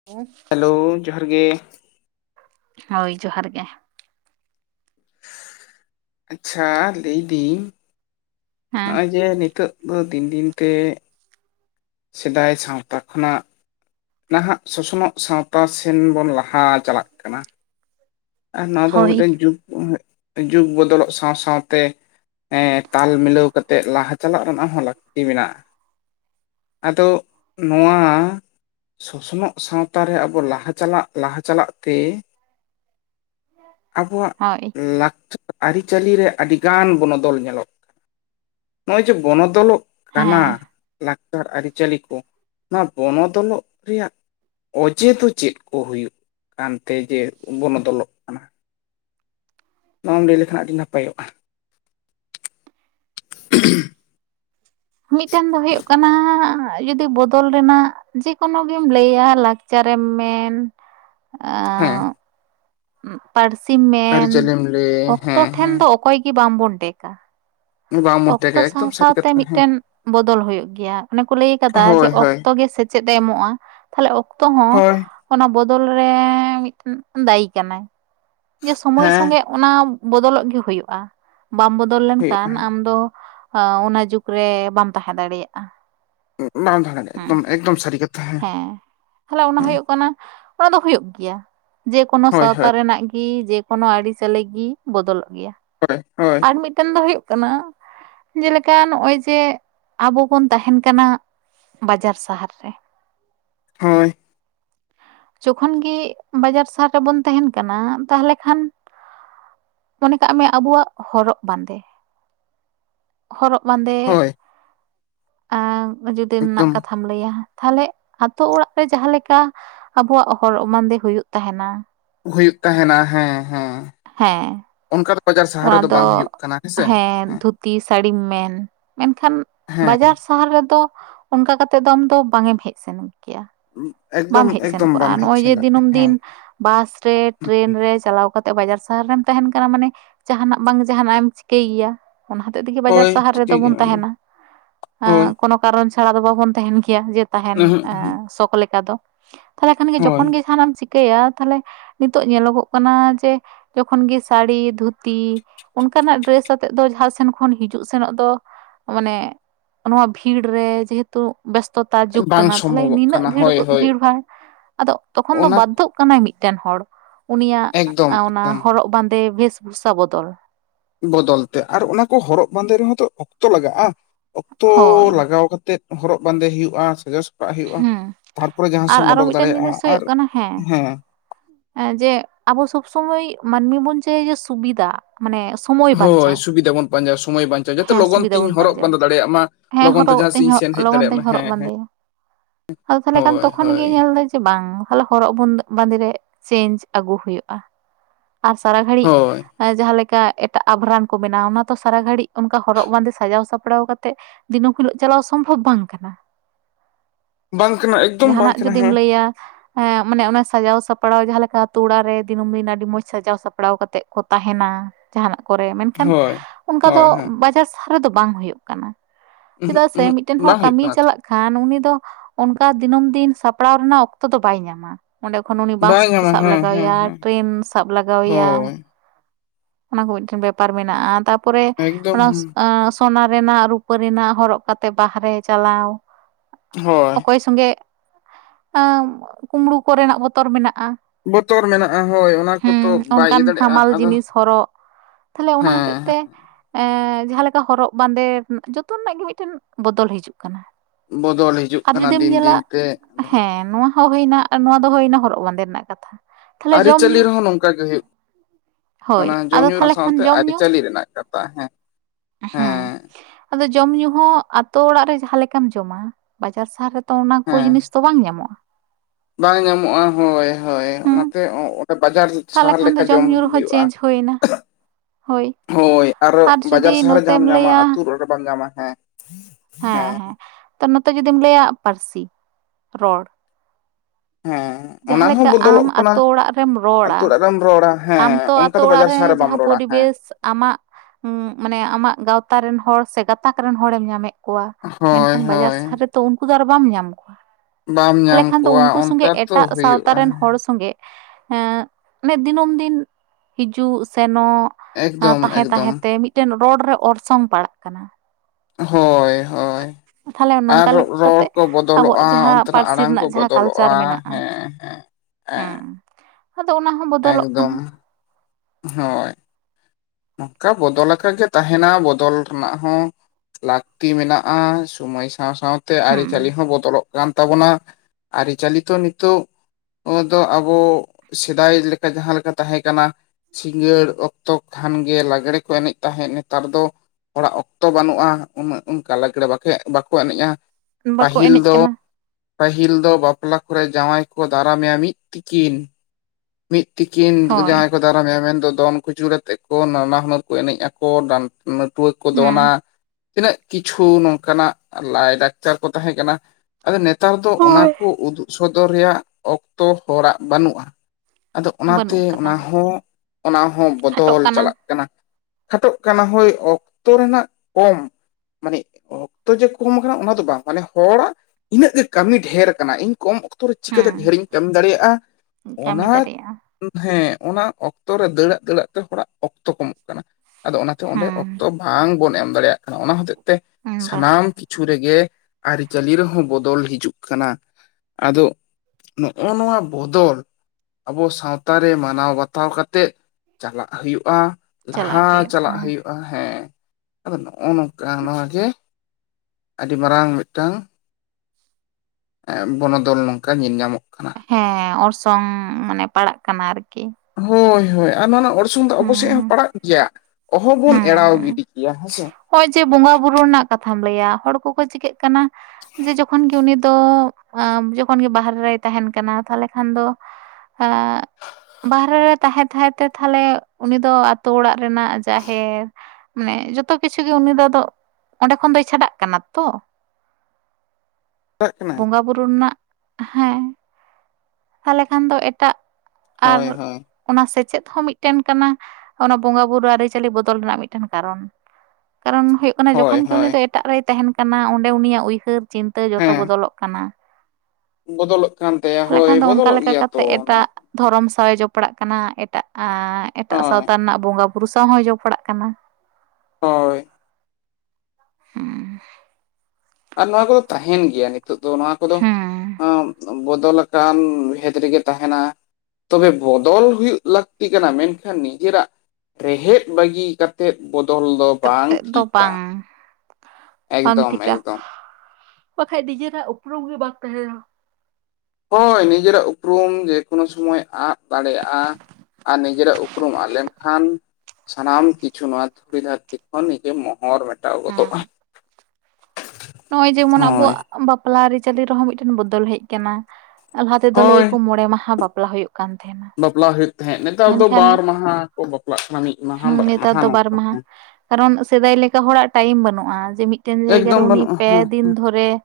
[inaudible] Hello ᱡᱚᱦᱟᱨ ᱜᱮ ᱦᱳᱭ ᱡᱚᱦᱟᱨ ᱜᱮ ᱟᱪᱪᱷᱟ ᱞᱟᱹᱭ ᱫᱤᱧ ᱦᱮᱸ ᱱᱚᱜᱼᱚᱭ ᱡᱮ ᱱᱤᱛᱚᱜ ᱫᱚ ᱫᱤᱱ ᱫᱤᱱ ᱛᱮ ᱥᱮᱫᱟᱭ ᱥᱟᱶᱛᱟ ᱠᱷᱚᱱᱟᱜ ᱱᱟᱦᱟᱜ ᱥᱚᱥᱚᱱᱚᱜ ᱥᱟᱶᱛᱟ ᱥᱮᱱ ᱵᱚᱱ ᱞᱟᱦᱟ ᱪᱟᱞᱟᱜ ᱠᱟᱱᱟ ᱟᱨ ᱱᱚᱣᱟ ᱫᱚ ᱦᱳᱭ ᱢᱤᱫᱴᱮᱱ ᱡᱩᱜᱽ ᱡᱩᱜᱽ ᱵᱚᱫᱚᱞᱚᱜ ᱥᱟᱶ ᱥᱟᱶᱛᱮ ᱦᱮᱸ ᱛᱟᱞ ᱢᱤᱞᱟᱹᱣ ᱠᱟᱛᱮᱜ ᱞᱟᱦᱟ ᱪᱟᱞᱟᱜ ᱨᱮᱱᱟᱜ ᱦᱚᱸ ᱞᱟᱹᱠᱛᱤ ᱢᱮᱱᱟᱜ-ᱟ ᱟᱫᱚ ᱱᱚᱣᱟ ᱥᱚᱥᱚᱱᱚᱜ ᱥᱟᱶᱛᱟᱨᱮ ᱟᱵᱚ ᱞᱟᱦᱟ ᱪᱟᱞᱟᱜ ᱞᱟᱦᱟ ᱪᱟᱞᱟᱜ ᱛᱮ ᱟᱵᱚᱣᱟᱜ ᱦᱳᱭ ᱞᱟᱠᱪᱟᱨ ᱟᱹᱨᱤᱪᱟᱹᱞᱤ ᱨᱮ ᱟᱹᱰᱤ ᱜᱟᱱ ᱵᱚᱱᱚᱫᱚᱞ ᱧᱮᱞᱚᱜ ᱾ ᱱᱚᱜᱼᱚᱭ ᱡᱮ ᱵᱚᱱᱚᱫᱚᱞᱚᱜ ᱠᱟᱱᱟ᱾ ᱦᱮᱸ ᱞᱟᱠᱪᱟᱨ ᱟᱹᱨᱤᱪᱟᱹᱞᱤ ᱠᱚ ᱱᱚᱣᱟ ᱵᱚᱱᱚᱫᱚᱞᱚᱜ ᱨᱮᱭᱟᱜ ᱚᱡᱮ ᱫᱚ ᱪᱮᱫ ᱠᱚ ᱦᱩᱭᱩᱜ ᱠᱟᱱᱛᱮ ᱡᱮ ᱫᱚᱞᱚᱜ ᱠᱟᱱᱟ ᱱᱚᱣᱟᱢ ᱞᱟᱹᱭ ᱞᱮᱠᱷᱟᱱ ᱟᱹᱰᱤ ᱱᱟᱯᱟᱭᱚᱜᱼᱟ᱾ [inaudible] ᱢᱤᱫᱴᱮᱱ ᱫᱚ ᱦᱩᱭᱩᱜ ᱠᱟᱱᱟ ᱡᱩᱫᱤ ᱵᱚᱫᱚᱞ ᱨᱮᱱᱟᱜ ᱡᱮᱠᱳᱱᱳ ᱜᱮᱢ ᱞᱟᱹᱭᱟ ᱞᱟᱠᱪᱟᱨᱮᱢ ᱢᱮᱱ ᱟ ᱦᱮᱸ ᱯᱟᱹᱨᱥᱤᱢ ᱢᱮᱱ ᱟᱹᱨᱤᱪᱟᱹᱞᱤᱢ ᱞᱟᱹᱭ ᱚᱠᱛᱚ ᱦᱮᱸ ᱴᱷᱮᱱ ᱦᱮᱸ ᱫᱚ ᱚᱠᱚᱭ ᱜᱮ ᱵᱟᱝᱵᱚᱱ ᱴᱮᱠᱟ᱾ ᱵᱟᱢ ᱢᱚᱱᱛᱮᱜᱮ ᱚᱠᱛᱚ ᱥᱟᱶ ᱮᱠᱫᱚᱢ ᱥᱟᱹᱨᱤ ᱥᱟᱶᱛᱮ ᱠᱟᱛᱷᱟ ᱦᱮᱸ ᱢᱤᱫᱴᱮᱱ ᱵᱚᱫᱚᱞ ᱦᱩᱭᱩᱜ ᱜᱮᱭᱟ᱾ ᱚᱱᱮᱠᱚ ᱞᱟᱹᱭ ᱠᱟᱫᱟ ᱡᱮ ᱦᱳᱭ ᱦᱳᱭ ᱚᱠᱛᱚ ᱜᱮ ᱥᱮᱪᱮᱫ ᱮ ᱮᱢᱚᱜᱼᱟ᱾ ᱛᱟᱦᱞᱮ ᱚᱠᱛᱚ ᱦᱚᱸ ᱦᱳᱭ ᱚᱱᱟ ᱵᱚᱫᱚᱞ ᱨᱮᱻ ᱢᱤᱫᱴᱮᱱ ᱫᱟᱭᱤ ᱠᱟᱱᱟᱭ᱾ ᱡᱮ ᱥᱚᱢᱚᱭ ᱦᱮᱸ ᱥᱚᱸᱜᱮ ᱚᱱᱟ ᱵᱚᱫᱚᱞᱚᱜ ᱜᱮ ᱦᱩᱭᱩᱜᱼᱟ᱾ ᱵᱟᱢ ᱵᱚᱫᱚᱞ ᱦᱩᱭᱩᱜᱼᱟ ᱞᱮᱱᱠᱷᱟᱱ ᱟᱢ ᱫᱚ ᱚᱱᱟ ᱡᱩᱜᱽ ᱨᱮ ᱵᱟᱢ ᱛᱟᱦᱮᱸ ᱫᱟᱲᱮᱭᱟᱜᱼᱟ᱾ ᱮᱸᱜ ᱵᱟᱢ ᱛᱟᱦᱮᱸ ᱦᱮᱸ ᱫᱟᱲᱮᱜᱼᱟ ᱮᱠᱫᱚᱢ ᱥᱟᱹᱨᱤ ᱠᱟᱛᱷᱟ᱾ ᱦᱮᱸ ᱛᱟᱦᱚᱞᱮ ᱚᱱᱟ ᱦᱩᱭᱩᱜ ᱠᱟᱱᱟ ᱚᱱᱟ ᱫᱚ ᱦᱩᱭᱩᱜ ᱜᱮᱭᱟ᱾ ᱡᱮᱠᱳᱱᱳ ᱦᱳᱭ ᱥᱟᱶᱛᱟ ᱦᱳᱭ ᱨᱮᱱᱟᱜ ᱜᱤ ᱡᱮᱠᱳᱱᱳ ᱟᱹᱨᱤᱪᱟᱹᱞᱤ ᱜᱤ ᱵᱚᱫᱚᱞᱚᱜ ᱜᱮᱭᱟ᱾ ᱦᱳᱭ ᱦᱳᱭ ᱟᱨ ᱢᱤᱫᱴᱮᱱ ᱫᱚ ᱦᱳᱭᱳᱜ ᱠᱟᱱᱟ ᱡᱮᱞᱮᱠᱟ ᱱᱚᱜᱼᱚᱭ ᱡᱮ ᱟᱵᱚ ᱵᱚᱱ ᱛᱟᱦᱮᱱ ᱠᱟᱱᱟ ᱵᱟᱡᱟᱨ ᱥᱟᱦᱟᱨ ᱨᱮ᱾ ᱦᱳᱭ ᱡᱚᱠᱷᱚᱱ ᱜᱮ ᱵᱟᱡᱟᱨ ᱥᱟᱦᱟᱨ ᱨᱮᱵᱚᱱ ᱛᱟᱦᱮᱱ ᱠᱟᱱᱟ ᱛᱟᱦᱞᱮ ᱠᱷᱟᱱ ᱢᱚᱱᱮ ᱠᱟᱜ ᱢᱮ ᱟᱵᱚᱣᱟᱜ ᱦᱚᱨᱚᱜ ᱵᱟᱸᱫᱮ ᱦᱚᱨᱚᱜ ᱵᱟᱸᱫᱮ, ᱦᱳᱭ ᱟ ᱡᱩᱫᱟᱹ ᱨᱮᱱᱟᱜ ᱮᱠᱫᱚᱢ ᱠᱟᱛᱷᱟ ᱮᱢ ᱞᱟᱹᱭᱟ ᱛᱟᱦᱚᱞᱮ ᱟᱛᱳ ᱚᱲᱟᱜ ᱨᱮ ᱡᱟᱦᱟᱸ ᱞᱮᱠᱟ ᱟᱵᱚᱣᱟᱜ ᱦᱚᱨᱚᱜ ᱵᱟᱸᱫᱮ ᱦᱩᱭᱩᱜ ᱛᱟᱦᱮᱱᱟ᱾ ᱦᱩᱭᱩᱜ ᱛᱟᱦᱮᱱᱟ ᱦᱮᱸ ᱦᱮᱸ᱾ ᱦᱮᱸ ᱚᱝᱠᱟ ᱫᱚ ᱵᱟᱡᱟᱨᱥ ᱚᱱᱟ ᱫᱚ ᱦᱮᱸ ᱫᱷᱩᱛᱤ, ᱥᱟᱹᱲᱤᱢ ᱢᱮᱱ ᱢᱮᱱᱠᱷᱟᱱ ᱦᱮᱸ ᱵᱟᱡᱟᱨ ᱥᱟᱦᱟᱨ ᱨᱮᱫᱚ ᱚᱝᱠᱟ ᱠᱟᱛᱮᱫ ᱫᱚ ᱟᱢ ᱫᱚ ᱵᱟᱝᱮᱢ ᱦᱮᱡ ᱥᱮᱱ ᱠᱮᱭᱟ᱾ ᱢᱤᱫᱽ ᱵᱟᱢ ᱦᱮᱡ ᱥᱮᱱ ᱠᱚᱜᱼᱟ᱾ ᱱᱚᱜ ᱚᱭ ᱡᱮ ᱫᱤᱱᱟᱹᱢ ᱫᱤᱱ ᱵᱟᱥᱨᱮ, ᱴᱨᱮᱱ ᱨᱮ ᱪᱟᱞᱟᱣ ᱠᱟᱛᱮᱜ ᱵᱟᱡᱟᱨ ᱥᱟᱦᱟᱨ ᱨᱮᱢ ᱛᱟᱦᱮᱱ ᱠᱟᱱᱟ᱾ ᱢᱟᱱᱮ ᱡᱟᱦᱟᱱᱟᱜ ᱵᱟᱝ ᱡᱟᱦᱟᱱᱟᱜ ᱮᱢ ᱪᱤᱠᱟᱹᱭ ᱜᱮᱭᱟ᱾ ᱚᱱᱟ ᱦᱚᱛᱮᱜ ᱛᱮᱜᱮ ᱵᱟᱡᱟᱨ ᱦᱳᱭ ᱥᱟᱦᱟᱨ ᱨᱮᱫᱚ ᱪᱤᱠᱟᱹᱭ ᱵᱚᱱ ᱜᱮᱭᱟᱢ ᱮᱠᱫᱚᱢ ᱛᱟᱦᱮᱱᱟ᱾ ᱦᱳᱭ ᱮᱸ ᱠᱚᱱᱠ ᱠᱟᱨᱚᱱ ᱪᱷᱟᱲᱟ ᱫᱚ ᱵᱟᱵᱚᱱ ᱛᱟᱦᱮᱱ ᱜᱮᱭᱟ ᱡᱮ ᱛᱟᱦᱮᱱ ᱩᱸᱦᱩᱜ ᱥᱚᱠ ᱞᱮᱠᱟ ᱫᱚ᱾ ᱛᱟᱦᱞᱮ ᱠᱷᱟᱱᱜᱮ ᱦᱳᱭ ᱡᱚᱠᱷᱚᱱ ᱜᱮ ᱡᱟᱦᱟᱱᱟᱜ ᱮᱢ ᱪᱤᱠᱟᱹᱭᱟ ᱛᱟᱦᱞᱮ ᱱᱤᱛᱚᱜ ᱧᱮᱞᱚᱜᱚᱜ ᱠᱟᱱᱟ ᱡᱮ ᱡᱚᱠᱷᱚᱱ ᱜᱮ ᱥᱟᱹᱲᱤ ᱫᱷᱩᱛᱤ ᱚᱱᱠᱟᱱᱟᱜ ᱰᱨᱮᱥ ᱟᱛᱮ ᱫᱚ ᱡᱟᱦᱟᱸ ᱥᱮᱱ ᱠᱷᱚᱱ ᱦᱤᱡᱩᱜ ᱥᱮᱱᱚᱜ ᱫᱚ ᱢᱟᱱᱮ ᱱᱚᱣᱟ ᱵᱷᱤᱲ ᱨᱮ ᱡᱮᱦᱮᱛᱩ ᱵᱮᱥᱛᱚᱛᱟ ᱡᱩᱜᱽ ᱵᱟᱝ ᱠᱟᱱᱟ᱾ ᱛᱟᱦᱚᱞᱮ ᱥᱚᱢᱵᱷᱚᱵᱚᱜ ᱱᱤᱱᱟᱹᱜ ᱠᱟᱱᱟ ᱵᱷᱤᱲ ᱦᱳᱭ ᱦᱳᱭ ᱵᱷᱤᱲ ᱵᱷᱟᱲ ᱟᱫᱚ ᱛᱚᱠᱷᱚᱱ ᱫᱚ ᱚᱱᱟ ᱠᱚ- ᱵᱟᱫᱷᱷᱚᱜ ᱠᱟᱱᱟᱭ ᱢᱤᱫᱴᱮᱱ ᱦᱚᱲ ᱩᱱᱤᱭᱟᱜ ᱮᱠᱫᱚᱢ ᱚᱱᱟ ᱮᱠᱫᱚᱢ ᱦᱚᱨᱚᱜ ᱵᱟᱸᱫᱮ ᱵᱷᱮᱥ ᱵᱷᱩᱥᱟ ᱵᱚᱫᱚᱞ ᱵᱚᱫᱚᱞ ᱛᱮ ᱟᱨ ᱚᱱᱟᱠᱚ ᱦᱚᱨᱚᱜ ᱵᱟᱸᱫᱮ ᱨᱮᱦᱚᱸ ᱛᱚ ᱚᱠᱛᱚ ᱞᱟᱜᱟᱜᱼᱟ᱾ ᱚᱠᱛᱚ ᱦᱳᱭ ᱞᱟᱜᱟᱣ ᱠᱟᱛᱮᱫ ᱦᱚᱨᱚᱜ ᱵᱟᱸᱫᱮ ᱦᱩᱭᱩᱜᱼᱟ ᱥᱟᱡᱚᱜ ᱥᱟᱜ ᱦᱩᱭᱩᱜᱼᱟ᱾ ᱦᱮᱸ ᱛᱟᱨᱯᱚᱨᱮ ᱡᱟᱦᱟᱸ ᱟᱨ ᱥᱮᱢ ᱮᱢ ᱟᱨᱚ ᱚᱰᱚᱠ ᱢᱤᱫᱴᱮᱱ ᱫᱟᱲᱮᱭᱟᱜᱼᱟ ᱟᱨ ᱦᱮᱸ ᱮᱸ ᱡᱮ ᱟᱵᱚ ᱥᱚᱵᱥᱚᱢᱚᱭ ᱢᱟᱹᱱᱢᱤ ᱵᱚᱱ ᱪᱟᱹᱭᱟ ᱡᱮ ᱥᱩᱵᱤᱫᱷᱟ ᱢᱟᱱᱮ ᱥᱩ ᱦᱳᱭ ᱥᱩᱵᱤᱫᱟ ᱵᱚᱱ ᱯᱟᱸᱡᱟᱭᱟ᱾ ᱥᱚᱢᱚᱭ ᱵᱟᱧᱪᱟᱜ ᱡᱟᱛᱮ ᱦᱮᱸ ᱞᱚᱜᱚᱱ ᱥᱩᱵᱤᱫᱷᱟ ᱛᱤᱧ ᱵᱚᱱ ᱦᱚᱨᱚᱜ ᱵᱟᱸᱫᱮ ᱯᱟᱸᱡᱟᱭᱟ ᱫᱟᱲᱮᱭᱟᱜ ᱢᱟ᱾ ᱦᱮᱸ ᱞᱚᱜᱚᱱ ᱛᱮ ᱦᱚᱨᱚᱜᱚᱜ ᱡᱟᱦᱟᱸ ᱥᱮᱫ ᱛᱮᱧ ᱤᱧ ᱥᱮᱱ ᱦᱮᱡ ᱞᱚᱜᱚᱱ ᱫᱟᱲᱮᱭᱟᱜ ᱢᱟ ᱫᱚᱧ ᱦᱚᱨᱚᱜ ᱦᱮᱸ ᱦᱮᱸ ᱵᱟᱸᱫᱮᱭᱟ᱾ ᱟᱫᱚ ᱛᱟᱦᱚᱞᱮ ᱠᱷᱟᱱ ᱦᱳᱭ ᱛᱚᱠᱷᱚᱱ ᱜᱮ ᱦᱳᱭ ᱧᱮᱞ ᱫᱟ ᱡᱮ ᱥᱮ ᱵᱟᱝ ᱦᱚᱞᱚ ᱦᱚᱨᱚᱜᱸ ᱵᱚᱱᱫ ᱵᱟᱸᱫᱮ ᱨᱮ ᱪᱮᱧᱡᱽ ᱟᱜᱩ ᱦᱩᱭᱩᱜᱼᱟ᱾ ᱟᱨ ᱥᱟᱨᱟ ᱜᱷᱟᱹᱲᱤᱡ ᱦᱳᱭ ᱡᱟᱦᱟᱸ ᱞᱮᱠᱟ ᱮᱴᱟᱜ ᱟᱵᱷᱨᱟᱱ ᱠᱚ ᱢᱮᱱᱟ᱾ ᱚᱱᱟ ᱫᱚ ᱥᱟᱨᱟ ᱜᱷᱟᱹᱲᱤᱡ ᱚᱱᱠᱟ ᱦᱚᱨᱚᱜ ᱵᱟᱸᱫᱮ ᱥᱟᱡᱟᱣ ᱥᱟᱯᱲᱟᱣ ᱠᱟᱛᱮᱫ ᱫᱤᱱᱟᱹᱢ ᱦᱤᱞᱳᱜ ᱪᱟᱞᱟᱣ ᱥᱚᱢᱵᱷᱚᱵ ᱵᱟᱝ ᱠᱟᱱᱟ ᱵᱟᱝ ᱠᱟᱱᱟ ᱮᱠᱫᱚᱢ ᱵᱟᱝ ᱠᱟᱱᱟ ᱦᱮᱸ [unintelligible] ᱮᱸᱜ, ᱢᱟᱱᱮ ᱚᱱᱟ ᱥᱟᱡᱟᱣ ᱥᱟᱯᱲᱟᱣ ᱡᱟᱦᱟᱸ ᱞᱮᱠᱟ ᱟᱛᱩ ᱚᱲᱟᱜ ᱨᱮ ᱫᱤᱱᱟᱹᱢ ᱫᱤᱱ ᱟᱹᱰᱤ ᱢᱚᱸᱡᱽ ᱥᱟᱡᱟᱣ ᱥᱟᱯᱲᱟᱣ ᱠᱟᱛᱮ ᱠᱚ ᱛᱟᱦᱮᱱᱟ ᱡᱟᱦᱟᱱᱟᱜ ᱠᱚᱨᱮ ᱢᱮᱱᱠᱷᱟᱱ ᱚᱱᱠᱟ ᱫᱚ ᱦᱮᱸ, ᱵᱟᱡᱟᱨ ᱥᱟᱨᱮ ᱫᱚ ᱵᱟᱝ ᱦᱩᱭᱩᱜ ᱠᱟᱱᱟ, ᱩᱸᱦᱩᱜ, ᱪᱮᱫᱟᱜ ᱥᱮ ᱩᱸᱦᱩᱜ ᱢᱤᱫᱴᱮᱱ ᱦᱚᱲ ᱵᱟᱝ ᱦᱩᱭᱩᱜ ᱠᱟᱹᱢᱤᱭ ᱠᱟᱱᱟ ᱛᱚ᱾ ᱪᱟᱞᱟᱜ ᱠᱷᱟᱱ ᱩᱱᱤ ᱫᱚ ᱚᱱᱠᱟ ᱫᱤᱱᱟᱹᱢ ᱫᱤᱱ ᱥᱟᱯᱲᱟᱣ ᱨᱮᱱᱟᱜ ᱚᱠᱛᱚ ᱫᱚ ᱵᱟᱭ ᱧᱟᱢᱟ᱾ ᱚᱸᱰᱮ ᱠᱷᱚᱱ ᱩᱱᱤ ᱵᱟᱥ ᱵᱟᱭ ᱧᱟᱢᱟ ᱥᱟᱵ ᱦᱮᱸ ᱦᱮᱸ ᱞᱟᱜᱟᱣᱟᱭᱟ ᱦᱮᱸ ᱴᱨᱮᱱ ᱥᱟᱵ ᱞᱟᱜᱟᱣᱮᱭᱟ ᱦᱳᱭ ᱚᱱᱟ ᱠᱚ ᱢᱤᱫᱴᱮᱱ ᱵᱮᱯᱟᱨ ᱢᱮᱱᱟᱜᱼᱟ ᱛᱟᱨᱯᱚᱨᱮ ᱮᱠᱫᱚᱢ ᱚᱱᱟ ᱦᱮᱸ ᱮᱸᱻ ᱥᱚᱱᱟ ᱨᱮᱱᱟᱜ, ᱨᱩᱯᱟᱹ ᱨᱮᱱᱟᱜ ᱦᱚᱨᱚᱜ ᱠᱟᱛᱮ ᱵᱟᱦᱨᱮ ᱪᱟᱞᱟᱣ ᱦᱳᱭ᱾ ᱚᱠᱚᱭ ᱥᱚᱸᱜᱮ [unintelligible] ᱠᱩᱢᱲᱩ ᱠᱚ ᱨᱮᱱᱟᱜ ᱵᱚᱛᱚᱨ ᱢᱮᱱᱟᱜᱼᱟ ᱵᱚᱛᱚᱨ ᱢᱮᱱᱟᱜᱼᱟ ᱦᱳᱭ ᱚᱱᱟ ᱠᱚᱛᱚ ᱦᱮᱸ ᱵᱟᱭ ᱤᱭᱟᱹ ᱚᱱᱠᱟᱱ ᱫᱟᱲᱮᱭᱟᱜᱼᱟ ᱦᱟᱢᱟᱞ ᱟᱫᱚ ᱡᱤᱱᱤᱥ ᱦᱚᱨᱚᱜ ᱛᱟᱦᱞᱮ ᱚᱱᱟ ᱦᱮᱸ ᱦᱚᱛᱮᱜ ᱛᱮ ᱦᱮᱸ ᱮᱸ ᱡᱟᱦᱟᱸ ᱞᱮᱠᱟ ᱦᱚᱨᱚᱜ ᱵᱟᱸᱫᱮ ᱡᱚᱛᱚ ᱨᱮᱱᱟᱜ ᱜᱮ ᱢᱤᱫᱴᱮᱱ ᱵᱚᱫᱚᱞ ᱦᱤᱡᱩᱜ ᱠᱟᱱᱟ ᱵᱚᱫᱚᱞ ᱦᱤᱡᱩᱜ ᱟᱨ ᱠᱟᱱᱟ ᱡᱩᱫᱤᱢ ᱫᱤᱱ ᱧᱮᱞᱟ ᱫᱤᱱᱛᱮ᱾ ᱦᱮᱸ ᱱᱚᱣᱟ ᱦᱚᱸ ᱦᱩᱭᱱᱟ ᱱᱚᱣᱟ ᱫᱚ ᱦᱩᱭᱮᱱᱟ ᱦᱚᱨᱚᱜ ᱵᱟᱸᱫᱮ ᱨᱮᱱᱟᱜ ᱠᱟᱛᱷᱟ ᱛᱟᱦᱞᱮ ᱡᱚᱢ ᱟᱹᱨᱤ-ᱪᱟᱹᱞᱤ ᱧᱩ ᱨᱮᱦᱚᱸ ᱱᱚᱝᱠᱟ ᱜᱮ ᱦᱩᱭᱩᱜ ᱦᱳᱭ ᱠᱟᱱᱟ᱾ ᱚᱱᱟ ᱡᱚᱢ ᱟᱫᱚ ᱧᱩ ᱛᱟᱦᱞᱮ ᱠᱷᱟᱱ ᱥᱟᱶᱛᱮ ᱡᱚᱢ ᱟᱹᱨᱤ-ᱪᱟᱹᱞᱤ ᱨᱮᱱᱟᱜ ᱠᱟᱛᱷᱟ ᱦᱮᱸ ᱦᱩᱸ, ᱦᱮᱸ ᱟᱫᱚ ᱡᱚᱢ ᱧᱩ ᱦᱚᱸ ᱟᱛᱳ ᱚᱲᱟᱜ ᱨᱮ ᱡᱟᱦᱟᱸ ᱞᱮᱠᱟᱢ ᱡᱚᱢᱟ ᱵᱟᱡᱟᱨ ᱥᱟᱦᱟᱨ ᱨᱮ ᱛᱚ ᱚᱱᱟ ᱠᱚ ᱦᱮᱸ᱾ ᱡᱤᱱᱤᱥ ᱫᱚ ᱵᱟᱝ ᱧᱟᱢᱚᱜᱼᱟ᱾ ᱵᱟᱝ ᱧᱟᱢᱚᱜᱼᱟ, ᱦᱳᱭ ᱦᱳᱭ ᱦᱮᱸ ᱚᱱᱟᱛᱮ ᱵᱟᱡᱟᱨ ᱛᱟᱦᱞᱮ ᱥᱟᱦᱟᱨ ᱠᱷᱟᱱ ᱫᱚ ᱞᱮᱠᱟ ᱡᱚᱢ ᱧᱩ ᱨᱮᱦᱚᱸ ᱦᱩᱭᱩᱜᱼᱟ᱾ ᱪᱮᱧᱡᱽ ᱦᱩᱭᱱᱟ ᱦᱳᱭ ᱦᱳᱭ ᱟᱨ ᱵᱟᱡᱟᱨ ᱡᱩᱫᱤ ᱥᱟᱦᱟᱨ ᱨᱮ ᱱᱚᱛᱮᱢ ᱡᱟᱦᱟᱸᱢ ᱧᱟᱢᱟ ᱞᱟᱹᱭᱟ ᱟᱹᱛᱩ ᱚᱲᱟᱜ ᱨᱮ ᱵᱟᱢ ᱧᱟᱢᱟ ᱦᱮᱸ ᱦᱮᱸ ᱦᱮᱸ ᱛᱚ ᱱᱚᱛᱮ ᱡᱩᱫᱤᱢ ᱞᱟᱹᱭᱟ ᱯᱟᱹᱨᱥᱤ ᱨᱚᱲ ᱦᱮᱸ ᱚᱱᱟ ᱡᱟᱦᱟᱸ ᱦᱚᱸ ᱞᱮᱠᱟ ᱟᱢ ᱵᱚᱫᱚᱞᱚᱜ ᱠᱟᱱᱟ ᱟᱛᱳ ᱚᱲᱟᱜ ᱨᱮᱢ ᱟᱛᱩ ᱨᱚᱲᱟ ᱚᱲᱟᱜ ᱨᱮᱢ ᱨᱚᱲᱟ ᱟᱢ ᱦᱮᱸ ᱛᱚ ᱚᱱᱠᱟ ᱟᱛᱳ ᱫᱚ ᱚᱲᱟᱜ ᱵᱟᱡᱟᱨ ᱥᱚᱦᱚᱨ ᱨᱮ ᱵᱟᱢ ᱡᱟᱦᱟᱸ ᱨᱚᱲᱟ ᱦᱮᱸ ᱯᱚᱨᱤᱵᱮᱥ ᱟᱢᱟᱜ ᱢᱟᱱᱮ ᱟᱢᱟᱜ ᱜᱟᱶᱛᱟ ᱨᱮᱱ ᱦᱚᱲ ᱥᱮ ᱜᱟᱛᱟᱠ ᱨᱮᱱ ᱦᱚᱲᱮᱢ ᱧᱟᱢᱮᱫ, ᱠᱚᱣᱟ ᱦᱳᱭ ᱢᱮᱱᱠᱷᱟᱱ ᱵᱟᱡᱟᱨ ᱦᱳᱭ ᱥᱟᱦᱟᱨ ᱨᱮᱛᱚ ᱩᱱᱠᱩ ᱫᱚ ᱟᱨ ᱵᱟᱢ ᱧᱟᱢ ᱠᱚᱣᱟ᱾ ᱵᱟᱢ ᱛᱟᱦᱞᱮ ᱧᱟᱢ ᱠᱷᱟᱱ ᱫᱚ ᱠᱚᱣᱟ ᱩᱱᱠᱩ ᱥᱚᱸᱜᱮ ᱚᱱᱠᱟ ᱛᱚ ᱮᱴᱟᱜ ᱥᱟᱶᱛᱟ ᱦᱩᱭᱩᱜᱼᱟ ᱨᱮᱱ ᱦᱚᱲ ᱥᱚᱸᱜᱮ ᱮᱸᱜ, ᱩᱱᱟᱹᱜ ᱫᱤᱱᱟᱹᱢ ᱫᱤᱱ ᱦᱤᱡᱩᱜ ᱥᱮᱱᱚᱜ ᱮᱠᱫᱚᱢ ᱛᱟᱦᱮᱸ ᱮᱠᱫᱚᱢ ᱛᱟᱦᱮᱸᱛᱮ ᱢᱤᱫᱴᱮᱱ ᱨᱚᱲ ᱨᱮ ᱚᱨᱥᱚᱝ ᱯᱟᱲᱟᱜ ᱠᱟᱱᱟ ᱦᱳᱭ ᱦᱳᱭ ᱛᱟᱦᱚᱞᱮ ᱱᱚᱝᱠᱟ ᱟᱨ ᱞᱮᱠᱟ ᱨᱚᱲ ᱠᱟᱛᱮᱜ ᱠᱚ ᱟᱵᱚᱣᱟᱜ ᱵᱚᱫᱚᱞᱚᱜᱼᱟ ᱡᱟᱦᱟᱸ ᱚᱱᱛᱮᱱᱟᱜ ᱯᱟᱹᱨᱥᱤ ᱟᱲᱟᱝ ᱠᱚ ᱨᱮᱱᱟᱜ ᱡᱟᱦᱟᱸ ᱠᱟᱞᱪᱟᱨ ᱵᱚᱫᱚᱞᱚᱜᱼᱟ ᱢᱮᱱᱟᱜᱼᱟ ᱦᱮᱸ ᱦᱮᱸ ᱮᱸ ᱦᱮᱸ ᱟᱫᱚ ᱚᱱᱟ ᱦᱚᱸ ᱵᱚᱫᱚᱞᱚᱜ ᱠᱟᱱᱟ᱾ ᱦᱳᱭ ᱱᱚᱝᱠᱟ ᱵᱚᱫᱚᱞ ᱟᱠᱟ ᱜᱮ ᱛᱟᱦᱮᱱᱟ ᱵᱚᱫᱚᱞ ᱨᱮᱱᱟᱜ ᱦᱚᱸ᱾ ᱞᱟᱹᱠᱛᱤ ᱢᱮᱱᱟᱜᱼᱟ ᱥᱩᱢᱚᱭ ᱥᱟᱶ ᱥᱟᱶᱛᱮ ᱟᱹᱨᱤᱪᱟᱹᱞᱤ ᱦᱮᱸ ᱦᱚᱸ ᱵᱚᱫᱚᱞᱚᱜ ᱠᱟᱱᱟ‍‍᱾ ᱠᱟᱱ ᱛᱟᱵᱚᱱᱟ ᱟᱹᱨᱤᱪᱟᱹᱞᱤ ᱛᱚ ᱱᱤᱛᱚᱜ ᱱᱚᱣᱟ ᱫᱚ ᱟᱵᱚ ᱥᱮᱫᱟᱭ ᱞᱮᱠᱟ ᱡᱟᱦᱟᱸ ᱞᱮᱠᱟ ᱛᱟᱦᱮᱸ ᱠᱟᱱᱟ ᱥᱤᱸᱜᱟᱹᱲ ᱚᱠᱛᱚ ᱠᱷᱟᱱ ᱜᱮ ᱞᱟᱜᱽᱲᱮ ᱠᱚ ᱮᱱᱮᱡ ᱛᱟᱦᱮᱸᱫ ᱱᱮᱛᱟᱨ ᱫᱚ ᱦᱚᱲᱟᱜ ᱚᱠᱛᱚ ᱵᱟᱹᱱᱩᱜᱼᱟ ᱩᱱᱟᱹᱜ ᱚᱱᱠᱟ ᱞᱟᱜᱽᱲᱮ ᱵᱟ ᱵᱟᱠᱚ ᱮᱱᱮᱡᱼᱟ ᱵᱟᱠᱚ ᱯᱟᱹᱦᱤᱞ ᱮᱱᱮᱡ ᱫᱚ ᱠᱟᱱᱟ ᱯᱟᱹᱦᱤᱞ ᱫᱚ ᱵᱟᱯᱞᱟ ᱠᱚᱨᱮ ᱡᱟᱶᱟᱭ ᱠᱚ ᱫᱟᱨᱟᱢᱮᱭᱟ ᱢᱤᱫ ᱛᱤᱠᱤᱱ ᱢᱤᱫ ᱛᱤᱠᱤᱱ ᱦᱳᱭ ᱡᱟᱣᱟᱭ ᱠᱚ ᱫᱟᱨᱟᱢᱭᱟ ᱢᱮᱱᱫᱚ ᱫᱚᱱ ᱠᱷᱩᱪᱩᱨᱛᱮᱫ ᱱᱟᱱᱟ ᱦᱩᱱᱟᱹᱨ ᱠᱚ ᱮᱱᱮᱡ ᱟᱠᱚ, ᱰᱟᱱ ᱱᱟᱹᱴᱩᱣᱟᱹ ᱠᱚ ᱦᱮᱸ ᱫᱚᱱᱟ ᱛᱤᱱᱟᱹᱜ ᱠᱤᱪᱷᱩ ᱱᱚᱝᱠᱟᱱᱟᱜ ᱞᱟᱭᱼᱞᱟᱠᱪᱟᱨ ᱠᱚ ᱛᱟᱦᱮᱸ ᱠᱟᱱᱟ᱾ ᱟᱫᱚ ᱱᱮᱛᱟᱨ ᱫᱚ ᱚᱱᱟ ᱦᱳᱭ ᱠᱚ ᱩᱫᱩᱜ ᱥᱚᱫᱚᱨ ᱨᱮᱭᱟᱜ ᱚᱠᱛᱚ ᱦᱚᱲᱟᱜ ᱵᱟᱹᱱᱩᱜᱼᱟ᱾ ᱟᱫᱚ ᱚᱱᱟᱛᱮ ᱵᱟᱹᱱᱩᱜ ᱟᱠᱟᱫᱟ ᱚᱱᱟ ᱦᱚᱸ ᱚᱱᱟᱦᱚ ᱵᱚᱫᱚᱞ ᱪᱟᱞᱟᱜ ᱠᱟᱱᱟ, ᱠᱷᱟᱴᱚᱜ ᱠᱟᱱᱟ ᱦᱳᱭ ᱚᱠᱛᱚ ᱨᱮᱱᱟᱜ ᱠᱚᱢ ᱢᱟᱱᱮ ᱚᱠᱛᱚ ᱡᱮ ᱠᱚᱢ ᱠᱟᱱᱟ ᱚᱱᱟ ᱫᱚ ᱵᱟᱝ ᱢᱟᱱᱮ ᱦᱚᱲᱟᱜ ᱤᱱᱟᱹᱜ ᱜᱮ ᱠᱟᱹᱢᱤ ᱰᱷᱮᱨ ᱟᱠᱟᱱᱟ ᱤᱧ ᱠᱚᱢ ᱚᱠᱛᱚ᱾ ᱚᱠᱛᱚ ᱨᱮ ᱪᱤᱠᱟᱹᱛᱮ ᱦᱮᱸ ᱰᱷᱮᱨᱤᱧ ᱠᱟᱹᱢᱤ ᱫᱟᱲᱮᱭᱟᱜᱼᱟ ᱠᱟᱹᱢᱤ ᱚᱱᱟ᱾ ᱫᱟᱲᱮᱭᱟᱜᱼᱟ ᱦᱮᱸ ᱚᱱᱟ ᱚᱠᱛᱚ ᱨᱮ ᱫᱟᱹᱲᱟᱜ ᱫᱟᱹᱲᱟᱜ ᱛᱮ ᱦᱚᱲᱟᱜ ᱚᱠᱛᱚ ᱠᱚ ᱠᱚᱢᱚᱜ ᱠᱟᱱᱟ᱾ ᱟᱫᱚ ᱚᱱᱟᱛᱮ ᱚᱸᱰᱮ ᱚᱠᱛᱚ ᱵᱟᱝ ᱵᱚᱱ ᱮᱢ ᱫᱟᱲᱮᱭᱟᱜ ᱠᱟᱱᱟ ᱚᱱᱟ ᱦᱚᱛᱮᱡ ᱛᱮ ᱦᱮᱸ ᱵᱟ ᱥᱟᱱᱟᱢ᱾ ᱠᱤᱪᱷᱩ ᱨᱮᱜᱮ ᱟᱹᱨᱤᱪᱟᱹᱞᱤ ᱨᱮᱦᱚᱸ ᱵᱚᱫᱚᱞ ᱦᱤᱡᱩᱜ ᱠᱟᱱᱟ ᱟᱫᱚ᱾ ᱱᱚᱜᱼᱚ ᱱᱚᱣᱟ ᱵᱚᱫᱚᱞ᱾ ᱟᱵᱚ ᱥᱟᱶᱛᱟ ᱨᱮ ᱢᱟᱱᱟᱣ ᱵᱟᱛᱟᱣ ᱠᱟᱛᱮᱫ ᱪᱟᱞᱟᱜ ᱦᱩᱭᱩᱜᱼᱟ᱾ ᱞᱟᱦᱟ ᱪᱟᱞᱟᱜ ᱦᱩᱭᱩᱜᱼᱟ᱾ ᱦᱮᱸ ᱟᱫᱚ ᱱᱚᱜᱼᱚ ᱱᱚᱝᱠᱟ ᱱᱚᱣᱟ ᱜᱮ ᱟᱹᱰᱤ ᱢᱟᱨᱟᱝ ᱢᱤᱫᱴᱟᱝ ᱵᱚᱱᱚᱫᱚᱞ ᱱᱚᱝᱠᱟ ᱧᱮᱞ ᱧᱟᱢᱚᱜ ᱠᱟᱱᱟ᱾ ᱦᱮᱸ ᱚᱨᱥᱚᱝ ᱢᱟᱱᱮ ᱯᱟᱲᱟᱜ ᱠᱟᱱᱟ ᱟᱨᱠᱤ᱾ ᱦᱳᱭ ᱦᱳᱭ ᱟᱨ ᱱᱚᱣᱟ ᱨᱮᱱᱟᱜ ᱚᱲᱥᱚᱝ ᱫᱚ ᱟᱵᱚ ᱥᱮᱫ ᱦᱚᱸ ᱦᱮᱸ ᱯᱟᱲᱟᱜ ᱜᱮᱭᱟ‍‍᱾ ᱚᱦᱚ ᱵᱚᱱ ᱮᱲᱟᱣ ᱦᱮᱸ ᱜᱤᱰᱤ ᱠᱮᱭᱟ ᱦᱮᱸᱥᱮ᱾ ᱱᱚᱜᱼᱚᱭ ᱡᱮ ᱵᱚᱸᱜᱟ ᱵᱩᱨᱩ ᱨᱮᱱᱟᱜ ᱠᱟᱛᱷᱟᱢ ᱞᱟᱹᱭᱟ ᱦᱚᱲ ᱠᱚᱠᱚ ᱪᱤᱠᱟᱹᱜ ᱠᱟᱱᱟ᱾ ᱡᱮ ᱡᱚᱠᱷᱚᱱ ᱜᱮ ᱩᱱᱤ ᱫᱚ ᱡᱚᱠᱷᱚᱱ ᱜᱮ ᱵᱟᱦᱨᱮ ᱨᱮᱭ ᱛᱟᱦᱮᱸᱱ ᱠᱟᱱᱟ ᱛᱟᱦᱚᱞᱮ ᱠᱷᱟᱱ ᱫᱚ᱾ ᱦᱟᱸᱻ ᱵᱟᱦᱨᱮ ᱨᱮ ᱛᱟᱦᱮᱸ ᱛᱟᱦᱮᱸ ᱛᱮ ᱛᱟᱦᱞᱮ ᱩᱱᱤ ᱫᱚ ᱟᱛᱳ ᱚᱲᱟᱜ ᱨᱮᱱᱟᱜ ᱡᱟᱦᱮᱨ᱾ ᱢᱟᱱᱮ ᱡᱚᱛᱚ᱾ ᱠᱤᱪᱷᱩ ᱜᱮ ᱩᱱᱤ ᱫᱚ ᱟ ᱚᱸᱰᱮ ᱠᱷᱚᱱ ᱫᱚᱭ ᱪᱷᱟᱰᱟᱜ ᱠᱟᱱᱟ ᱛᱚ᱾ ᱪᱟᱜ ᱠᱟᱱᱟᱭ ᱵᱚᱸᱜᱟ ᱵᱩᱨᱩ ᱨᱮᱱᱟᱜ ᱦᱮᱸ ᱛᱟᱦᱞᱮ ᱠᱷᱟᱱ ᱫᱚ ᱮᱴᱟᱜ ᱟᱨ ᱦᱳᱭ ᱦᱳᱭ ᱚᱱᱟ ᱥᱮᱪᱮᱫ ᱦᱚᱸ ᱢᱤᱫᱴᱮᱱ ᱠᱟᱱᱟ ᱚᱱᱟ ᱵᱚᱸᱜᱟ ᱵᱩᱨᱩ ᱟᱹᱨᱤᱪᱟᱹᱞᱤ ᱵᱚᱫᱚᱞ ᱨᱮᱱᱟᱜ ᱢᱤᱫᱴᱮᱱ ᱠᱟᱨᱚᱱ᱾ ᱠᱟᱨᱚᱱ ᱦᱳᱭᱳᱜ ᱠᱟᱱᱟ ᱦᱳᱭ ᱡᱚᱠᱷᱚᱱ ᱜᱮ ᱩᱱᱤ ᱦᱳᱭ ᱫᱚ ᱮᱴᱟᱜ ᱨᱮᱭ ᱛᱟᱦᱮᱸᱱ ᱠᱟᱱᱟ ᱚᱸᱰᱮ ᱩᱱᱤᱭᱟᱜ ᱩᱭᱦᱟᱹᱨ ᱪᱤᱱᱛᱟᱹ ᱡᱚᱛᱚ ᱦᱮᱸ ᱵᱚᱫᱚᱞᱚᱜ ᱠᱟᱱᱟ᱾ ᱵᱚᱫᱚᱞᱚᱜ ᱠᱟᱱ ᱛᱟᱭᱟ ᱛᱟᱦᱚᱞᱮ ᱦᱳᱭ ᱠᱷᱟᱱ ᱫᱚ ᱚᱱᱠᱟ ᱵᱚᱫᱚᱞᱚᱜ ᱞᱮᱠᱟ ᱜᱮᱭᱟ ᱛᱚ ᱠᱟᱛᱮᱜ ᱱᱚᱣᱟ᱾ ᱮᱴᱟᱜ ᱫᱷᱚᱨᱚᱢ ᱥᱟᱶ ᱮ ᱡᱚᱯᱲᱟᱜ ᱠᱟᱱᱟ ᱮᱴᱟᱜ ᱮᱴᱟᱜ ᱦᱳᱭ ᱥᱟᱶᱛᱟ ᱨᱮᱱᱟᱜ ᱵᱚᱸᱜᱟ ᱵᱩᱨᱩ ᱥᱟᱶ ᱦᱚᱸᱭ ᱡᱚᱯᱲᱟᱜ ᱠᱟᱱᱟ᱾ ᱦᱳᱭ ᱦᱩᱸ ᱟᱨ ᱱᱚᱣᱟ ᱠᱚᱫᱚ ᱛᱟᱦᱮᱱ ᱜᱮᱭᱟ ᱱᱤᱛᱚᱜ ᱫᱚ ᱱᱚᱣᱟ ᱠᱚᱫᱚ᱾ ᱦᱮᱸ ᱵᱚᱫᱚᱞ ᱟᱠᱟᱱ ᱵᱷᱮᱫ ᱨᱮᱜᱮ ᱛᱟᱦᱮᱱᱟ᱾ ᱛᱚᱵᱮ ᱵᱚᱫᱚᱞ ᱦᱩᱭᱩᱜ ᱞᱟᱹᱠᱛᱤ ᱠᱟᱱᱟ ᱢᱮᱱᱠᱷᱟᱱ ᱱᱤᱡᱮᱨᱟᱜ᱾ ᱨᱮᱦᱮᱫ ᱵᱟᱹᱜᱤ ᱠᱟᱛᱮᱫ ᱵᱚᱫᱚᱞ ᱫᱚ ᱵᱟᱝ ᱛᱮᱫ ᱫᱚ ᱴᱷᱤᱠᱟ᱾ ᱵᱟᱝ ᱵᱟᱝ ᱮᱠᱫᱚᱢ ᱴᱷᱤᱠᱟ ᱮᱠᱫᱚᱢ ᱵᱟᱠᱷᱟᱡ ᱱᱤᱡᱮᱨᱟᱜ ᱩᱯᱨᱩᱢ ᱜᱮ ᱵᱟᱝ ᱛᱟᱦᱮᱱᱟ᱾ ᱦᱳᱭ ᱱᱤᱡᱮᱨᱟᱜ ᱩᱯᱨᱩᱢ ᱡᱮᱠᱳᱱᱳ ᱥᱚᱢᱚᱭ ᱟᱜ ᱫᱟᱲᱮᱭᱟᱜᱼᱟ᱾ ᱟᱨ ᱱᱤᱡᱮᱨᱟᱜ ᱩᱯᱨᱩᱢ ᱟᱜ ᱞᱮᱱᱠᱷᱟᱱ ᱥᱟᱱᱟᱢ ᱠᱤᱪᱷᱩ ᱱᱚᱣᱟ ᱫᱷᱩᱲᱤ ᱫᱷᱟᱹᱨᱛᱤ ᱠᱷᱚᱱ ᱱᱤᱡᱮ ᱢᱚᱦᱚᱨ ᱢᱮᱴᱟᱣ ᱜᱚᱫᱚᱜᱼᱟ᱾ ᱱᱚᱜᱼᱚᱭ ᱡᱮᱢᱚᱱ ᱦᱳᱭ ᱟᱵᱚᱣᱟᱜ ᱵᱟᱯᱞᱟ ᱟᱹᱨᱤᱪᱟᱹᱞᱤ ᱨᱮᱦᱚᱸ ᱢᱤᱫᱴᱮᱱ ᱵᱚᱫᱚᱞ ᱦᱮᱡ ᱟᱠᱟᱱᱟ᱾ ᱟᱨ ᱞᱟᱦᱟ ᱛᱮᱫᱚ ᱦᱳᱭ ᱞᱟᱹᱭᱟᱠᱚ ᱢᱚᱬᱮ ᱢᱟᱦᱟ ᱵᱟᱯᱞᱟ ᱦᱩᱭᱩᱜ ᱠᱟᱱ ᱛᱟᱦᱮᱸᱱᱟ᱾ ᱵᱟᱯᱞᱟ ᱦᱩᱭᱩᱜ ᱛᱟᱦᱮᱸᱫ ᱱᱮᱛᱟᱨ ᱫᱚ ᱵᱟᱨ ᱢᱟᱦᱟ ᱠᱚ ᱵᱟᱯᱞᱟᱜ ᱠᱟᱱᱟ ᱢᱤᱫ ᱢᱟᱦᱟ, ᱦᱩᱸ ᱵᱟᱨ ᱱᱮᱛᱟᱨ ᱢᱟᱦᱟ ᱫᱚ ᱵᱟᱨ ᱱᱚᱝᱠᱟ ᱢᱟᱦᱟ ᱦᱚᱸ ᱠᱟᱨᱚᱱ ᱥᱮᱫᱟᱭ ᱞᱮᱠᱟ ᱦᱚᱲᱟᱜ ᱴᱟᱭᱤᱢ ᱵᱟᱹᱱᱩᱜᱼᱟ ᱡᱮ ᱢᱤᱫᱴᱮᱱ ᱡᱟᱭᱜᱟ ᱨᱮ ᱮᱠᱫᱚᱢ ᱩᱱᱤ ᱵᱟᱹᱱᱩᱜᱼᱟ ᱯᱮ ᱦᱮᱸ ᱫᱤᱱ ᱫᱷᱚᱨᱮ᱾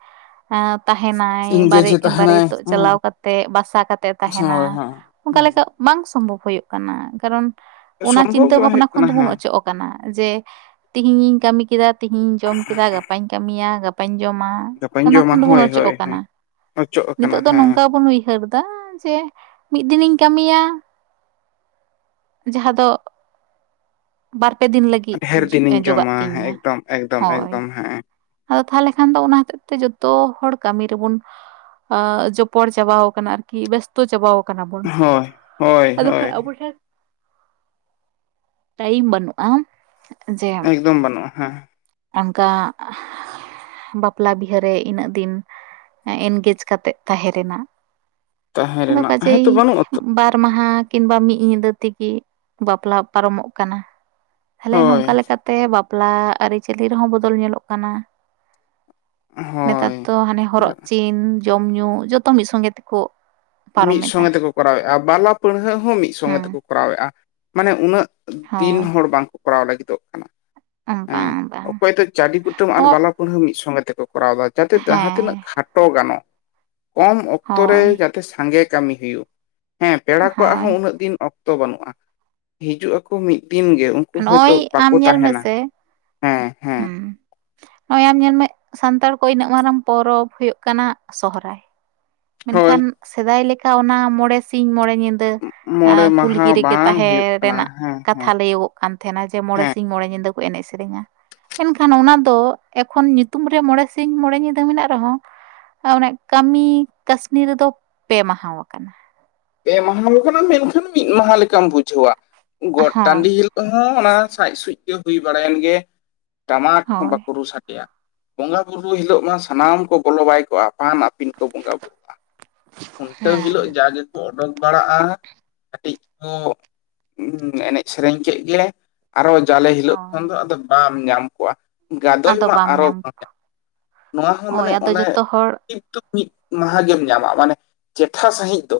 ᱛᱟᱦᱮᱱᱟᱭ ᱵᱟᱨᱮ ᱤᱝᱜᱮᱡᱮ ᱛᱟᱦᱮᱱᱟᱭ ᱵᱟᱨᱭᱮᱛᱚᱜ ᱪᱟᱞᱟᱣ ᱠᱟᱛᱮᱜ ᱵᱟᱥᱟ ᱠᱟᱛᱮᱜ ᱦᱮᱸ ᱦᱳᱭ ᱛᱟᱦᱮᱸᱱᱟ ᱦᱮᱸ ᱚᱱᱠᱟ ᱦᱮᱸ ᱞᱮᱠᱟ᱾ ᱵᱟᱝ ᱥᱚᱢᱵᱷᱚᱵ ᱦᱩᱭᱩᱜ ᱠᱟᱱᱟ ᱠᱟᱨᱚᱱ ᱚᱱᱟ ᱥᱚᱢᱵᱷᱚᱵ ᱪᱤᱱᱛᱟᱹ ᱜᱮ ᱵᱟᱝ ᱵᱷᱟᱵᱱᱟ ᱦᱩᱭᱩᱜ ᱠᱷᱚᱱ ᱠᱟᱱᱟ ᱫᱚᱵᱚᱱ ᱦᱮᱸ ᱚᱪᱚᱜ ᱠᱟᱱᱟ ᱡᱮ ᱛᱮᱦᱤᱧ ᱤᱧ ᱠᱟᱹᱢᱤ ᱠᱮᱫᱟ ᱛᱤᱦᱤᱧ ᱡᱚᱢ ᱠᱮᱫᱟ ᱜᱟᱯᱟᱧ ᱠᱟᱹᱢᱤᱭᱟ ᱜᱟᱯᱟᱧ ᱡᱚᱢᱟ᱾ ᱜᱟᱯᱟᱧ ᱚᱱᱟ ᱡᱚᱢᱟ ᱠᱷᱚᱱ ᱦᱳᱭ ᱫᱚᱵᱚᱱ ᱦᱳᱭ ᱚᱪᱚᱜ ᱦᱮᱸ ᱠᱟᱱᱟ ᱚᱪᱚᱜ ᱟᱠᱟᱱᱟ ᱱᱤᱛᱳᱜ ᱫᱚ ᱦᱮᱸ ᱱᱚᱝᱠᱟ ᱵᱚᱱ ᱩᱭᱦᱟᱹᱨ ᱮᱫᱟ ᱫᱟ ᱡᱮ ᱢᱤᱫ ᱫᱤᱱᱤᱧ ᱠᱟᱹᱢᱤᱭᱟ᱾ ᱡᱟᱦᱟᱸ ᱫᱚ ᱵᱟᱨᱯᱮ ᱫᱤᱱ ᱞᱟᱹᱜᱤᱫ ᱰᱷᱮᱨ ᱫᱤᱱᱤᱧ ᱡᱚᱜᱟᱜ ᱡᱚᱢᱟ ᱦᱮᱸ ᱛᱤᱧᱢᱟ ᱮᱠᱫᱚᱢ ᱮᱠᱫᱚᱢ ᱦᱳᱭ ᱮᱠᱫᱚᱢ ᱦᱮᱸ ᱟᱫᱚ ᱛᱟᱦᱞᱮ ᱠᱷᱟᱱ ᱫᱚ ᱚᱱᱟ ᱦᱚᱛᱮᱜ ᱛᱮ ᱡᱚᱛᱚ ᱦᱚᱲ ᱠᱟᱹᱢᱤ ᱨᱮᱵᱚᱱ᱾ ᱮᱸ, ᱡᱚᱯᱚᱲ ᱪᱟᱵᱟᱣ ᱠᱟᱱᱟ ᱟᱨ ᱠᱤ ᱵᱮᱥᱛᱚ ᱪᱟᱵᱟᱣ ᱠᱟᱱᱟ ᱵᱚᱱ ᱦᱳᱭ ᱦᱳᱭ ᱟᱫᱚ ᱦᱳᱭ ᱠᱷᱟᱱ ᱟᱵᱚ ᱴᱷᱮᱱ᱾ ᱴᱟᱭᱤᱢ ᱵᱟᱹᱱᱩᱜᱼᱟ ᱡᱮ ᱮᱠᱫᱚᱢ ᱵᱟᱹᱱᱩᱜᱼᱟ ᱦᱮᱸ ᱚᱱᱠᱟ [unintelligible] ᱵᱟᱯᱞᱟ ᱵᱤᱦᱟᱹᱨᱮ ᱤᱱᱟᱹᱜ ᱫᱤᱱ ᱮᱱᱜᱮᱡᱽ ᱠᱟᱛᱮᱜ ᱛᱟᱦᱮᱸ ᱨᱮᱱᱟᱜ ᱛᱟᱦᱮᱸ ᱟᱫᱚ ᱨᱮᱱᱟᱜ ᱠᱟᱡᱮᱭ ᱦᱮᱸᱛᱚ ᱵᱟᱹᱱᱩᱜ ᱟᱛᱚ ᱵᱟᱨ ᱢᱟᱦᱟ ᱠᱤᱝᱵᱟ ᱢᱤᱫ ᱧᱤᱫᱟᱹ ᱛᱮᱜᱮ ᱵᱟᱯᱞᱟ ᱯᱟᱨᱚᱢᱚᱜ ᱠᱟᱱᱟ᱾ ᱛᱟᱦᱚᱞᱮ ᱦᱳᱭ ᱱᱚᱝᱠᱟ ᱞᱮᱠᱟᱛᱮ ᱛᱮ ᱵᱟᱯᱞᱟ ᱟᱹᱨᱤᱪᱟᱹᱞᱤ ᱨᱮᱦᱚᱸ ᱵᱚᱫᱚᱞ ᱧᱮᱞᱚᱜ ᱠᱟᱱᱟ᱾ ᱱᱮᱛᱟᱨ ᱦᱳᱭ ᱫᱚ ᱦᱟᱱᱮ ᱦᱚᱨᱚᱜ ᱪᱤᱱ ᱡᱚᱢ ᱧᱩ ᱡᱚᱛᱚ ᱢᱤᱫ ᱥᱚᱝᱜᱮ ᱛᱮᱠᱚ ᱯᱟᱨᱚᱢ ᱢᱤᱫ ᱮᱫᱟ ᱥᱚᱸᱜᱮ ᱛᱮᱠᱚ ᱠᱚᱨᱟᱣᱮᱫ-ᱟ ᱵᱟᱞᱟ ᱯᱟᱹᱲᱦᱟᱹᱜ ᱦᱚᱸ ᱢᱤᱫ ᱥᱚᱸᱜᱮ ᱦᱮᱸ ᱛᱮᱠᱚ ᱠᱚᱨᱟᱣᱮᱫ-ᱟ ᱢᱟᱱᱮ ᱩᱱᱟᱹᱜ ᱫᱤᱱ ᱦᱳᱭ ᱦᱚᱲ ᱵᱟᱝᱠᱚ ᱠᱚᱨᱟᱣ ᱞᱟᱹᱜᱤᱫᱚᱜ ᱠᱟᱱᱟ᱾ ᱦᱮᱸ ᱵᱟᱝ ᱵᱟᱝ ᱚᱠᱚᱭ ᱫᱚ ᱪᱟᱹᱰᱤ ᱠᱩᱴᱟᱹᱢ ᱟᱨ ᱱᱚᱣᱟ ᱵᱟᱞᱟ ᱯᱟᱹᱲᱦᱟᱹ ᱢᱤᱫ ᱥᱚᱸᱜᱮ ᱛᱮᱠᱚ ᱠᱚᱨᱟᱣ ᱮᱫᱟ ᱡᱟᱛᱮ ᱡᱟᱦᱟᱸ ᱛᱤᱱᱟᱹᱜ ᱦᱮᱸ ᱠᱷᱟᱴᱚ ᱜᱟᱱᱚᱜ ᱠᱚᱢ ᱚᱠᱛᱚ ᱨᱮ ᱦᱳᱭ ᱡᱟᱛᱮ ᱥᱟᱸᱜᱮ ᱠᱟᱹᱢᱤ ᱦᱩᱭᱩᱜ ᱦᱮᱸ ᱯᱮᱲᱟ ᱠᱚᱣᱟᱜ ᱦᱚᱸ ᱦᱳᱭ ᱩᱱᱟᱹᱜ ᱫᱤᱱ ᱚᱠᱛᱚ ᱚᱛᱚ ᱵᱟᱹᱱᱩᱜ-ᱟ ᱦᱤᱡᱩᱜ ᱟᱠᱚ ᱢᱤᱫ ᱫᱤᱱ ᱜᱮ ᱩᱱᱠᱩ ᱦᱚᱭᱛᱳ ᱱᱚᱜᱼᱚᱭ ᱵᱟᱠᱚ ᱛᱟᱦᱮᱱᱟ᱾ ᱦᱮᱸ ᱦᱮᱸ ᱱᱚᱜᱚᱭ ᱧᱮᱞ ᱢᱮ ᱥᱟᱱᱛᱟᱲ ᱠᱚᱣᱟᱜ ᱤᱱᱟᱹᱜ ᱢᱟᱨᱟᱝ ᱯᱚᱨᱚᱵᱽ ᱦᱩᱭᱩᱜ ᱠᱟᱱᱟ ᱥᱚᱦᱨᱟᱭ᱾ ᱢᱮᱱᱠᱷᱟᱱ ᱦᱳᱭ ᱥᱮᱫᱟᱭ ᱞᱮᱠᱟ ᱚᱱᱟ ᱢᱚᱬᱮ ᱥᱤᱧ ᱢᱚᱬᱮ ᱧᱤᱫᱟᱹ ᱢᱚᱬᱮ ᱠᱩᱞᱦᱤ ᱢᱟᱦᱟ ᱨᱮᱜᱮ ᱵᱟᱝ ᱛᱟᱦᱮᱸ ᱦᱩᱭᱩᱜ ᱠᱟᱱᱟ ᱨᱮᱱᱟᱜ ᱦᱮᱸ ᱦᱮᱸ ᱠᱟᱛᱷᱟ ᱞᱟᱹᱭᱟᱹᱜᱚᱜ ᱠᱟᱱ ᱛᱟᱦᱮᱱᱟ ᱡᱮ ᱢᱚᱬᱮ ᱦᱮᱸ ᱥᱤᱧ ᱢᱚᱬᱮ ᱧᱤᱫᱟᱹ ᱠᱚ ᱮᱱᱮᱡ ᱥᱮᱨᱮᱧᱟ᱾ ᱢᱮᱱᱠᱷᱟᱱ ᱚᱱᱟ ᱫᱚ ᱮᱠᱷᱚᱱ ᱧᱩᱛᱩᱢ ᱨᱮ ᱢᱚᱬᱮ ᱥᱤᱧ ᱢᱚᱬᱮ ᱧᱤᱫᱟᱹ ᱢᱮᱱᱟᱜ ᱨᱮᱦᱚᱸ ᱚᱱᱮ ᱠᱟᱹᱢᱤ, ᱠᱟᱹᱥᱱᱤ ᱨᱮᱫᱚ ᱯᱮ ᱢᱟᱦᱟᱣ ᱟᱠᱟᱱᱟ᱾ ᱯᱮ ᱢᱟᱦᱟ ᱠᱟᱱᱟ ᱢᱮᱱᱠᱷᱟᱱ ᱢᱤᱫ ᱢᱟᱦᱟ ᱞᱮᱠᱟᱢ ᱵᱩᱡᱷᱟᱹᱣᱟ ᱜᱚᱴ ᱦᱳᱭ ᱴᱟᱺᱰᱤ ᱦᱤᱞ ᱦᱚᱸ ᱚᱱᱟ ᱥᱟᱡᱽ ᱥᱩᱡᱽ ᱜᱮ ᱦᱩᱭ ᱵᱟᱲᱟᱭᱮᱱ ᱜᱮ ᱴᱟᱢᱟᱠ ᱦᱚᱸ ᱦᱳᱭ ᱵᱟᱠᱚ ᱨᱩ ᱥᱟᱰᱮᱭᱟ᱾ ᱵᱚᱸᱜᱟ ᱵᱩᱨᱩ ᱦᱤᱞᱳᱜ ᱢᱟ ᱥᱟᱱᱟᱢ ᱠᱚ ᱵᱚᱞᱚ ᱵᱟᱭ ᱠᱚᱜᱼᱟ ᱟᱯᱟᱱ ᱟᱯᱤᱱ᱾ ᱟᱯᱤᱱ ᱠᱚ ᱵᱚᱸᱜᱟ ᱵᱩᱨᱩᱜ-ᱟ ᱠᱷᱩᱱᱴᱟᱹᱣ ᱦᱮᱸ ᱦᱤᱞᱳᱜ ᱡᱟᱜᱮ ᱠᱚ ᱚᱰᱳᱠ ᱵᱟᱲᱟᱜ-ᱟ ᱠᱟᱹᱴᱤᱡ ᱠᱚ ᱮᱱᱮᱡ ᱥᱮᱨᱮᱧ ᱠᱮᱫ ᱜᱮ᱾ ᱟᱨᱚ ᱡᱟᱞᱮ ᱦᱤᱞᱳᱜ ᱦᱳᱭ ᱠᱷᱚᱱ ᱫᱚ ᱟᱫᱚ ᱵᱟᱢ ᱧᱟᱢ ᱠᱚᱣᱟ ᱜᱟᱫᱚᱭ ᱟᱫᱚ ᱢᱟ ᱵᱟᱢ ᱟᱨᱚ ᱧᱟᱢ ᱵᱟᱝᱟ, ᱱᱚᱣᱟ ᱦᱚᱸ ᱦᱳᱭ ᱢᱟᱱᱮ ᱟᱫᱚ ᱚᱱᱮ ᱡᱚᱛᱚ ᱦᱚᱲ ᱢᱤᱫ ᱜᱮᱢ ᱧᱟᱢᱟ ᱢᱟᱱᱮ ᱪᱮᱴᱷᱟ ᱥᱟᱺᱦᱤᱡ ᱫᱚ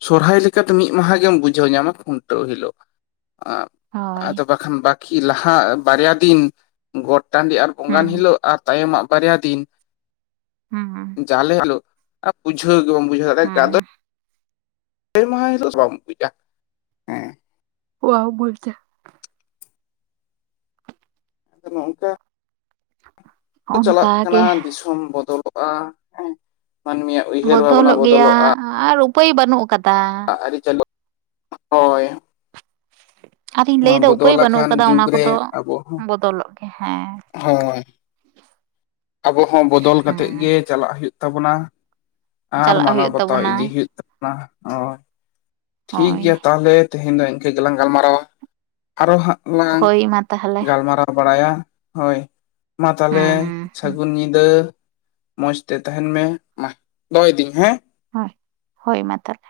ᱥᱚᱨᱦᱟᱭ ᱞᱮᱠᱟᱫᱚ ᱢᱤᱫ ᱢᱟᱦᱟ ᱜᱮᱢ ᱵᱩᱡᱷᱟᱹᱣ ᱧᱟᱢᱟ, ᱠᱷᱩᱱᱴᱟᱹᱣ ᱦᱤᱞᱳᱜ᱾ ᱦᱳᱭ ᱟᱫᱚ ᱠᱷᱟᱱ ᱵᱟᱠᱤ ᱞᱟᱦᱟ ᱵᱟᱨᱭᱟ ᱫᱤᱱ ᱜᱚᱴ ᱴᱟᱺᱰᱤ ᱟᱨ ᱵᱚᱸᱜᱟᱱ ᱦᱩᱸ ᱦᱤᱞᱳᱜ ᱟᱨ ᱛᱟᱭᱚᱢᱟᱜ ᱵᱟᱨᱭᱟ ᱫᱤᱱ ᱦᱩᱸ ᱡᱟᱞᱮ ᱦᱤᱞᱚᱜ ᱵᱩᱡᱟᱹᱣ ᱜᱮ ᱵᱟᱢ ᱵᱩᱡᱷᱟᱹᱣ ᱦᱩᱸ ᱯᱮ ᱢᱟᱦᱟ ᱦᱤᱞᱳᱜ ᱫᱚ ᱵᱟᱢ ᱵᱩᱡᱟ᱾ ᱦᱮᱸ ᱵᱟᱢ ᱵᱩᱡᱽᱫᱟ᱾ ᱟᱫᱚ ᱱᱚᱝᱠᱟ ᱚᱱᱠᱟ ᱪᱟᱞᱟᱜ ᱜᱮ ᱠᱟᱱᱟ ᱫᱤᱥᱚᱢ ᱵᱚᱫᱚᱞᱚᱜᱼᱟ ᱢᱟᱹᱱᱢᱤᱭᱟᱜ᱾ ᱩᱭᱦᱟᱹᱨ ᱵᱷᱟᱵᱽᱱᱟ ᱵᱚᱫᱚᱞᱚᱜ ᱜᱮᱭᱟ ᱵᱚᱫᱚᱞᱚᱜᱼᱟ ᱟᱨ ᱩᱯᱟᱹᱭ ᱵᱟᱹᱱᱩᱜ ᱟᱠᱟᱫᱟ᱾ ᱦᱳᱭ ᱟᱨᱤᱧ ᱱᱚᱣᱟ ᱞᱟᱹᱭᱫᱟ ᱩᱯᱟᱹᱭ ᱵᱚᱫᱚᱞ ᱵᱟᱹᱱᱩᱜ ᱟᱠᱟᱱ ᱠᱟᱫᱟ ᱚᱱᱟ ᱡᱩᱜᱽ ᱨᱮ ᱠᱚᱫᱚ ᱟᱵᱚ ᱦᱚᱸ ᱵᱚᱫᱚᱞᱚᱜ ᱜᱮ ᱦᱮᱸ᱾ ᱦᱳᱭ ᱟᱵᱚ ᱦᱚᱸ ᱵᱚᱫᱚᱞ ᱠᱟᱛᱮᱜ ᱦᱮᱸ ᱜᱮ ᱪᱟᱞᱟᱜ ᱦᱩᱭᱩᱜ ᱛᱟᱵᱚᱱᱟ᱾ ᱟᱨ ᱪᱟᱞᱟᱜ ᱢᱟᱱᱟᱣ ᱦᱩᱭᱩᱜ ᱵᱟᱛᱟᱣ ᱛᱟᱵᱚᱱᱟ ᱤᱫᱤ ᱦᱩᱭᱩᱜ ᱛᱟᱵᱚᱱᱟ ᱦᱳᱭ᱾ ᱴᱷᱤᱠ ᱦᱳᱭ ᱜᱮᱭᱟ ᱛᱟᱦᱚᱞᱮ ᱛᱮᱦᱮᱧ ᱫᱚ ᱤᱱᱠᱟᱹ ᱜᱮᱞᱟᱝ ᱜᱟᱞᱢᱟᱨᱟᱣᱟ᱾ ᱟᱨᱚ ᱦᱟᱸᱜ ᱞᱟᱝ ᱦᱳᱭ ᱢᱟ ᱛᱟᱦᱚᱞᱮ ᱜᱟᱞᱢᱟᱨᱟᱣ ᱵᱟᱲᱟᱭᱟ ᱦᱳᱭ᱾ ᱢᱟ ᱛᱟᱦᱚᱞᱮ ᱦᱩᱸ ᱥᱟᱹᱜᱩᱱ ᱧᱤᱫᱟᱹ᱾ ᱢᱚᱸᱡᱽ ᱛᱮ ᱛᱟᱦᱮᱱ ᱢᱮ ᱢᱟ ᱫᱚᱦᱚᱭᱫᱟᱹᱧ ᱦᱮᱸ᱾ ᱦᱳᱭ ᱦᱳᱭ ᱢᱟ ᱛᱟᱦᱞᱮ᱾